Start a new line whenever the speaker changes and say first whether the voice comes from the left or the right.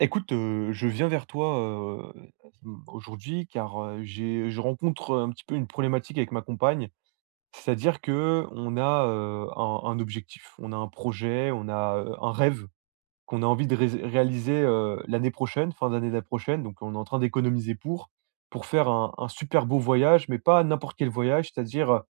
right: Écoute, je viens vers toi, heu, mmh, aujourd'hui car, j'ai je rencontre un petit peu une problématique avec ma compagne. C'est-à-dire que on a, un objectif, on a un projet, on a, un rêve qu'on a envie de rés réaliser, l'année prochaine, fin d'année la prochaine, donc on est en train d'économiser pour faire un super beau voyage, mais pas n'importe quel voyage, c'est-à-dire,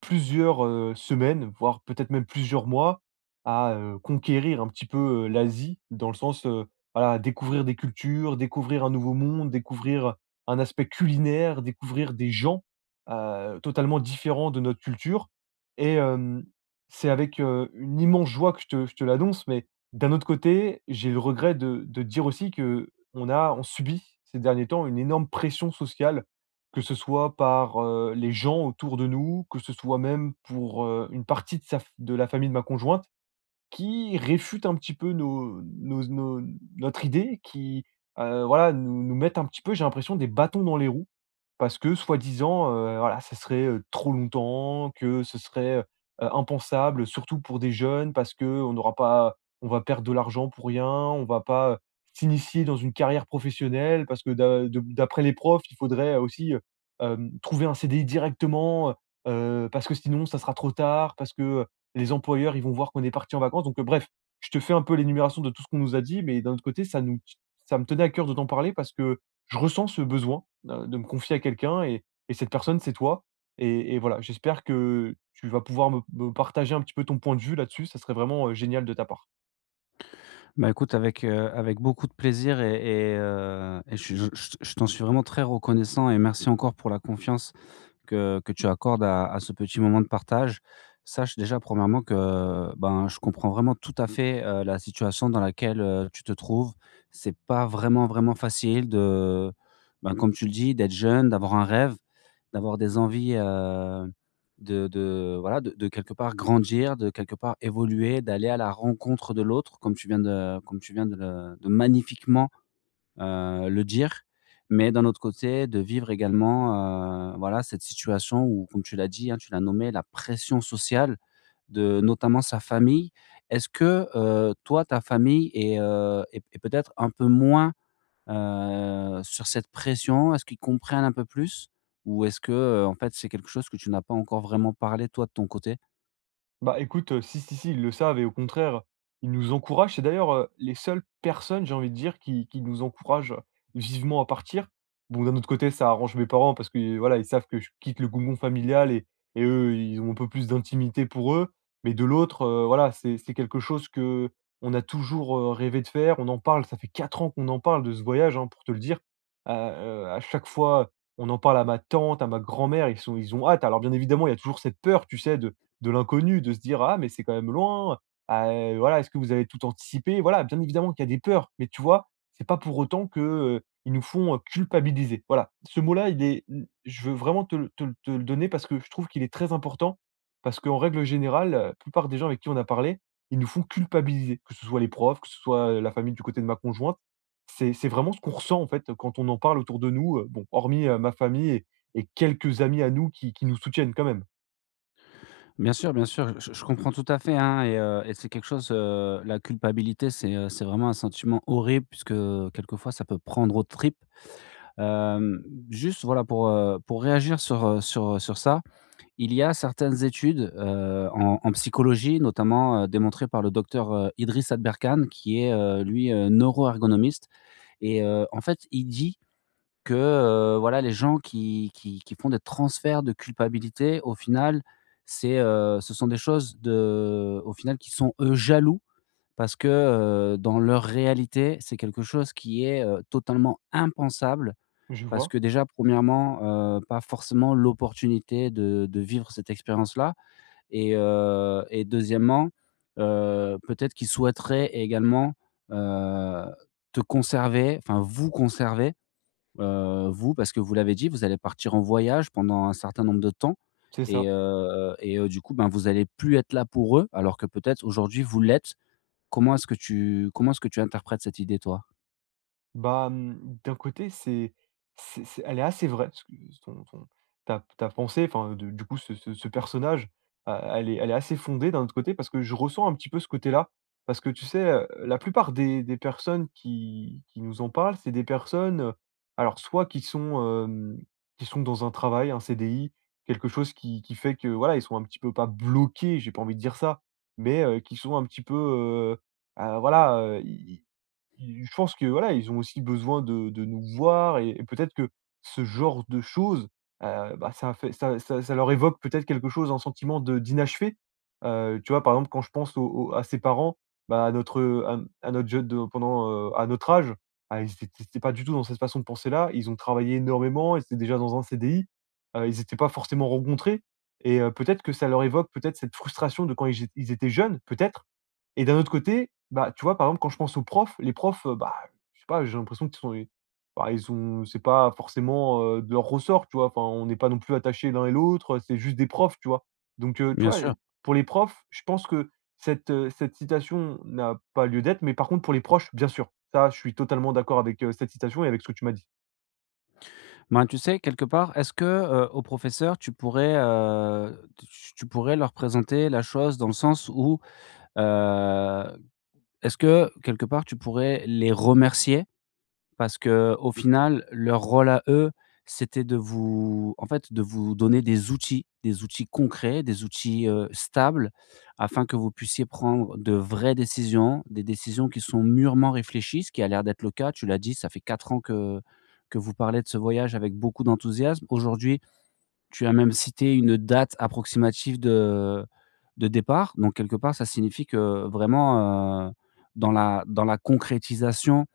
right: plusieurs, semaines, voire peut-être même plusieurs mois à, conquérir un petit peu, l'Asie dans le sens, voilà, découvrir des cultures, découvrir un nouveau monde, découvrir un aspect culinaire, découvrir des gens, totalement différents de notre culture. et hem, c'est avec, une immense joie que je te l'annonce, mais d'un autre côté, j'ai le regret de dire aussi que on subit ces derniers temps une énorme pression sociale, que ce soit par, les gens autour de nous, que ce soit même pour, une partie de sa f de la famille de ma conjointe, qui réfute un petit peu nos nos nos notre idée, qui, voilà, nous nous mettent un petit peu, j'ai l'impression, des bâtons dans les roues. Parce que soi-disant, voilà, ça serait, trop longtemps, que ce serait, impensable, surtout pour des jeunes parce que on n'aura pas on va perdre de l'argent pour rien, on va pas, s'initier dans une carrière professionnelle parce que d'après les profs, il faudrait aussi, trouver un CDI directement, parce que sinon ça sera trop tard, parce que les employeurs, ils vont voir qu'on est parti en vacances. Donc bref, je te fais un peu l'énumération de tout ce qu'on nous a dit, mais d'un autre côté, ça me tenait à cœur de t'en parler parce que je ressens ce besoin de me confier à quelqu'un, et cette personne, c'est toi. Et voilà, j'espère que tu vas pouvoir me partager un petit peu ton point de vue là-dessus, ça serait vraiment, génial de ta part.
left: Bah, écoute, avec, avec beaucoup de plaisir et et je t'en suis vraiment très reconnaissant et merci encore pour la confiance que tu accordes à ce petit moment de partage. Sache déjà, premièrement, que, ben, je comprends vraiment tout à fait, la situation dans laquelle, tu te trouves. C'est pas vraiment, vraiment facile de, ben, comme tu le dis, d'être jeune, d'avoir un rêve, d'avoir des envies, de voilà, de quelque part grandir, de quelque part évoluer, d'aller à la rencontre de l'autre, comme tu viens de le de magnifiquement le dire, mais d'un autre côté, de vivre également, voilà, cette situation où, comme tu l'as dit, hein, tu l'as nommé, la pression sociale de notamment sa famille. Est-ce que, toi, ta famille est, est peut-être un peu moins, sur cette pression? Est-ce qu'ils comprennent un peu plus? Ou est-ce que, en fait, c'est quelque chose que tu n'as pas encore vraiment parlé, toi, de ton côté?
right: Bah, écoute, si, si, si, ils le savent et au contraire, ils nous encouragent. C'est d'ailleurs, les seules personnes, j'ai envie de dire, qui nous encouragent vivement à partir. Bon, d'un autre côté, ça arrange mes parents parce que, voilà, ils savent que je quitte le cocon familial et eux, ils ont un peu plus d'intimité pour eux. Mais de l'autre, voilà, c'est quelque chose que on a toujours, rêvé de faire. On en parle, ça fait 4 ans qu'on en parle de ce voyage, hein, pour te le dire. À chaque fois, on en parle à ma tante, à ma grand-mère, ils ont hâte. Alors bien évidemment, il y a toujours cette peur, tu sais, de l'inconnu, de se dire: «Ah, mais c'est quand même loin, ah, voilà, est-ce que vous avez tout anticipé ?» Voilà, bien évidemment qu'il y a des peurs, mais tu vois, c'est pas pour autant que, ils nous font, culpabiliser. Voilà, ce mot-là, il est n je veux vraiment te le donner parce que je trouve qu'il est très important, parce qu'en règle générale, la plupart des gens avec qui on a parlé, ils nous font culpabiliser, que ce soit les profs, que ce soit, la famille du côté de ma conjointe. C'est vraiment ce qu'on ressent, en fait, quand on en parle autour de nous, bon, hormis, ma famille et quelques amis à nous qui nous soutiennent quand même.
left: Bien sûr, je comprends tout à fait, hein et et c'est quelque chose, la culpabilité, c'est vraiment un sentiment horrible puisque, quelquefois ça peut prendre aux tripes. Hem, juste voilà pour réagir sur, sur, sur ça, il y a certaines études, en en psychologie notamment, démontrées par le docteur, Idriss Adberkan qui est, lui, neuroergonomiste en fait il dit que, voilà, les gens qui font des transferts de culpabilité, au final, c'est, ce sont des choses de au final, qui sont, eux, jaloux parce que, dans leur réalité, c'est quelque chose qui est, totalement impensable.
right: Je
left: Parce
right: vois,
left: que déjà, premièrement pas forcément l'opportunité de vivre cette expérience-là et et deuxièmement peut-être qu'ils souhaiteraient également, heu, te conserver, enfin vous conserver. Vous, parce que vous l'avez dit, vous allez partir en voyage pendant un certain nombre de temps
right: c'est
left: et
right: ça.
left: heu du coup, ben, vous allez plus être là pour eux, alors que peut-être aujourd'hui vous l'êtes. Comment est-ce que tu interprètes cette idée, toi?
right: Bah, mmh, d'un côté, c'est elle est assez vraie, ce que ton ton ta pensée, enfin, de du coup, ce personnage, elle est assez fondée d'un autre côté parce que je ressens un petit peu ce côté-là. Parce que tu sais, la plupart des personnes qui nous en parlent, c'est des personnes, alors soit qui sont, qui sont dans un travail, un CDI, quelque chose qui fait que, voilà, ils sont un petit peu pas bloqués, j'ai pas envie de dire ça, mais qui sont un petit peu, voilà, ils je pense que voilà, ils ont aussi besoin de nous voir, et peut-être que ce genre de choses, bah, ça fait ça ça ça leur évoque peut-être quelque chose, un sentiment de d'inachevé. Tu vois, par exemple, quand je pense aux aux à ses parents, bah, à notre, à notre à notre âge, ah, ils n'étaient pas du tout dans cette façon de penser-là. Ils ont travaillé énormément, ils étaient déjà dans un CDI, ils n'étaient pas forcément rencontrés, et peut-être que ça leur évoque peut-être cette frustration de quand ils étaient jeunes, peut-être. Et d'un autre côté, bah, tu vois, par exemple, quand je pense aux profs, les profs, bah, je sais pas, j'ai l'impression qu'ils sont i bah, ils ont, c'est pas forcément, de leur ressort, tu vois? Enfin, on n'est pas non plus attachés l'un et l'autre, c'est juste des profs, tu vois? Donc,
left: Bien sûr.
right: pour les profs, je pense que cette, cette citation n'a pas lieu d'être, mais par contre pour les proches, bien sûr. Ça, je suis totalement d'accord avec, cette citation et avec ce que tu m'as dit.
left: Ben, tu sais, quelque part, est-ce que, aux professeurs, tu pourrais, tu pourrais leur présenter la chose dans le sens où, heu, est-ce que, quelque part, tu pourrais les remercier? Parce que au final, leur rôle à eux, c'était de vous en fait, de vous donner des outils concrets, des outils, stables afin que vous puissiez prendre de vraies décisions, des décisions qui sont mûrement réfléchies, ce qui a l'air d'être le cas. Tu l'as dit, ça fait 4 ans que vous parlez de ce voyage avec beaucoup d'enthousiasme. Aujourd'hui, tu as même cité une date approximative de départ, donc quelque part, ça signifie que vraiment, dans la concrétisation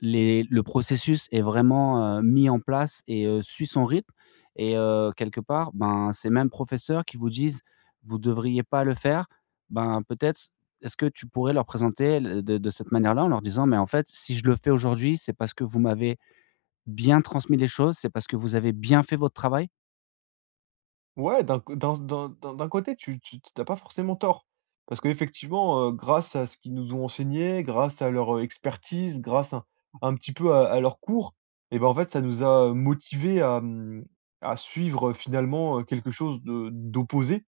left: les le processus est vraiment, mis en place suit son rythme quelque part, ben, ces mêmes professeurs qui vous disent: «Vous devriez pas le faire», ben, peut-être, est-ce que tu pourrais leur présenter le de cette manière-là en leur disant: «Mais en fait, si je le fais aujourd'hui, c'est parce que vous m'avez bien transmis les choses, c'est parce que vous avez bien fait votre travail».
right: Ouais, d'un co d'un d'un d'un d'un côté, tu as pas forcément tort. Parce qu'effectivement, grâce à ce qu'ils nous ont enseigné, grâce à leur, expertise, grâce un petit peu à leurs cours, ben, en fait, ça nous a motivés à, à suivre, finalement, quelque chose de d'opposé.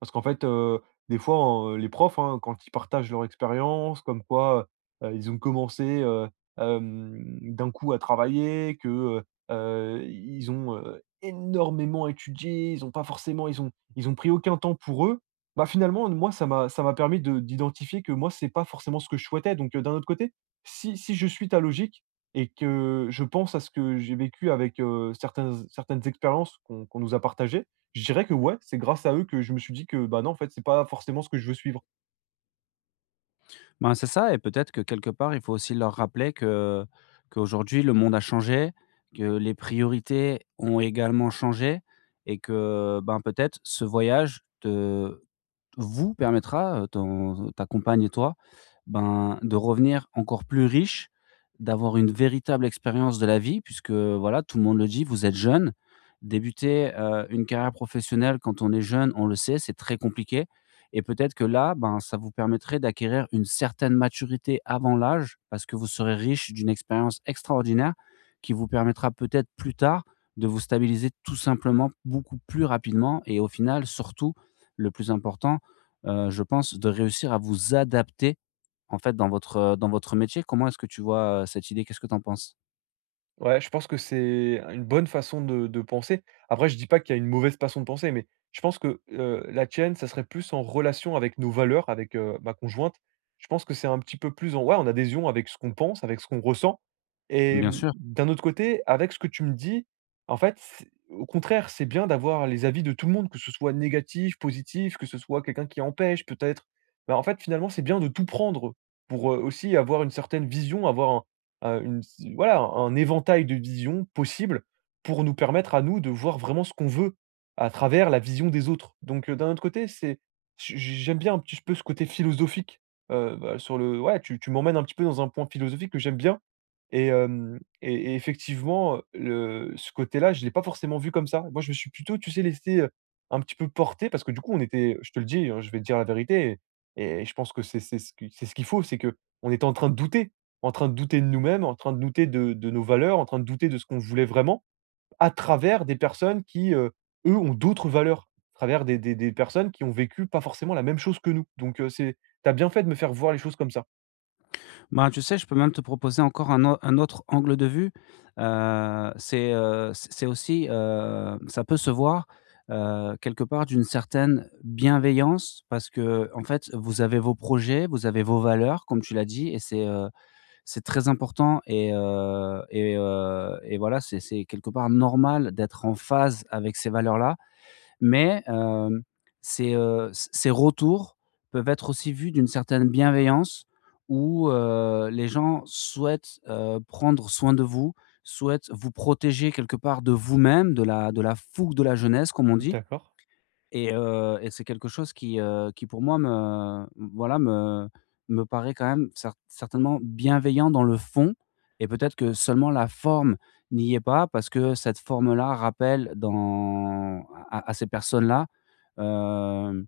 right: Parce qu'en fait, des fois, en les profs, hein, quand ils partagent leur expérience, comme quoi, ils ont commencé, hem, d'un coup à travailler, que, heu ils ont énormément étudié, ils ont pas forcément, ils ont pris aucun temps pour eux. Bah, finalement, moi, ça m'a permis de d'identifier que moi, c'est pas forcément ce que je souhaitais. Donc, d'un autre côté, si je suis ta logique, et que je pense à ce que j'ai vécu avec, certains certaines expériences qu'on nous a partagées, je dirais que ouais, c'est grâce à eux que je me suis dit que, bah, non, en fait, c'est pas forcément ce que je veux suivre.
left: Ben, c'est ça et peut-être que quelque part, il faut aussi leur rappeler que qu'aujourd'hui le monde a changé, que les priorités ont également changé et que, ben, peut-être ce voyage te vous permettra, ton ta compagne et toi, ben, de revenir encore plus riche, d'avoir une véritable expérience de la vie puisque, voilà, tout le monde le dit, vous êtes jeune. Débuter, une carrière professionnelle quand on est jeune, on le sait, c'est très compliqué et peut-être que là, ben, ça vous permettrait d'acquérir une certaine maturité avant l'âge parce que vous serez riche d'une expérience extraordinaire qui vous permettra peut-être plus tard de vous stabiliser tout simplement beaucoup plus rapidement et au final, surtout, le plus important je pense, de réussir à vous adapter, en fait, dans votre métier. Comment est-ce que tu vois, cette idée? Qu'est-ce que tu en penses?
right: Ouais, je pense que c'est une bonne façon de penser. Après, je dis pas qu'il y a une mauvaise façon de penser, mais je pense que, la tienne, ça serait plus en relation avec nos valeurs, avec, ma conjointe. Je pense que c'est un petit peu plus en, ouais, en adhésion avec ce qu'on pense, avec ce qu'on ressent, et
left: Bien
right: mmh,
left: sûr.
right: d'un autre côté, avec ce que tu me dis, en fait, c'est au contraire, c'est bien d'avoir les avis de tout le monde, que ce soit négatif, positif, que ce soit quelqu'un qui empêche peut-être. Bah, en fait, finalement, c'est bien de tout prendre pour, aussi avoir une certaine vision, avoir un une, voilà, un éventail de visions possibles pour nous permettre à nous de voir vraiment ce qu'on veut à travers la vision des autres. Donc, d'un autre côté, c'est, j j'aime bien un petit peu ce côté philosophique, bah, sur le, ouais, tu m'emmènes un petit peu dans un point philosophique que j'aime bien. Et hem Et effectivement, le ce côté-là, je ne l'ai pas forcément vu comme ça. Moi, je me suis plutôt, tu sais, laissé, un petit peu porter parce que du coup, on était, je te le dis, hein, je vais te dire la vérité, et je pense que c'est ce qui c'est ce qu'il faut, c'est que on était en train de douter, de nous-mêmes, en train de douter de nos valeurs, en train de douter de ce qu'on voulait vraiment, à travers des personnes qui, eux, ont d'autres valeurs, à travers des personnes qui ont vécu pas forcément la même chose que nous. Donc, c'est, t'as bien fait de me faire voir les choses comme ça.
left: Ben, tu sais, je peux même te proposer encore un autre angle de vue. C'est, c'est aussi, ça peut se voir, quelque part d'une certaine bienveillance parce que en fait, vous avez vos projets, vous avez vos valeurs, comme tu l'as dit et c'est très important et et et voilà, c'est quelque part normal d'être en phase avec ces valeurs-là. Mais hem, ces, c ces retours peuvent être aussi vus d'une certaine bienveillance où, les gens souhaitent, prendre soin de vous, souhaitent vous protéger quelque part de vous-même, de la fougue de la jeunesse, comme on dit
right: D'accord.
left: et et c'est quelque chose qui pour moi me voilà, me paraît quand même certainement bienveillant dans le fond et peut-être que seulement la forme n'y est pas parce que cette forme-là rappelle dans à ces personnes-là, heu,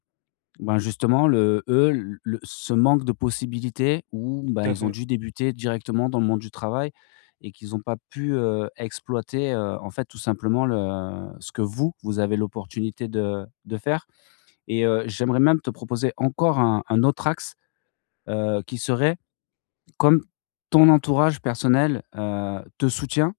left: ben, justement le eux, le ce manque de possibilités où, ben,
right: Tout à
left: ils ont
right: fait.
left: dû débuter directement dans le monde du travail et qu'ils n'ont pas pu, exploiter, en fait, tout simplement le ce que vous, vous avez l'opportunité de faire. Et j'aimerais même te proposer encore un autre axe, qui serait comme ton entourage personnel, te soutient,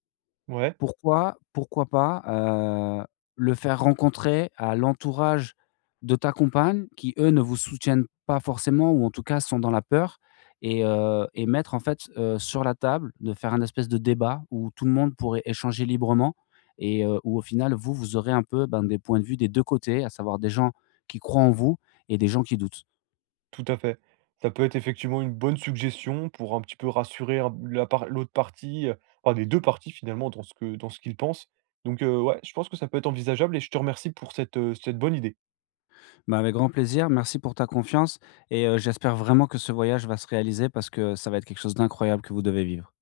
right: Ouais,
left: pourquoi pas, heu, le faire rencontrer à l'entourage de ta compagne qui, eux, ne vous soutiennent pas forcément ou en tout cas sont dans la peur et et mettre en fait, sur la table, de faire un espèce de débat où tout le monde pourrait échanger librement où au final vous, vous aurez un peu, ben, des points de vue des 2 côtés, à savoir des gens qui croient en vous et des gens qui doutent.
right: tout à fait. Ça peut être effectivement une bonne suggestion pour un petit peu rassurer un la par l'autre partie, enfin les 2 parties finalement dans ce que dans ce qu'ils pensent. Donc, ouais, je pense que ça peut être envisageable, et je te remercie pour cette, cette bonne idée.
left: Ben, avec grand plaisir, merci pour ta confiance j'espère vraiment que ce voyage va se réaliser parce que ça va être quelque chose d'incroyable que vous devez vivre.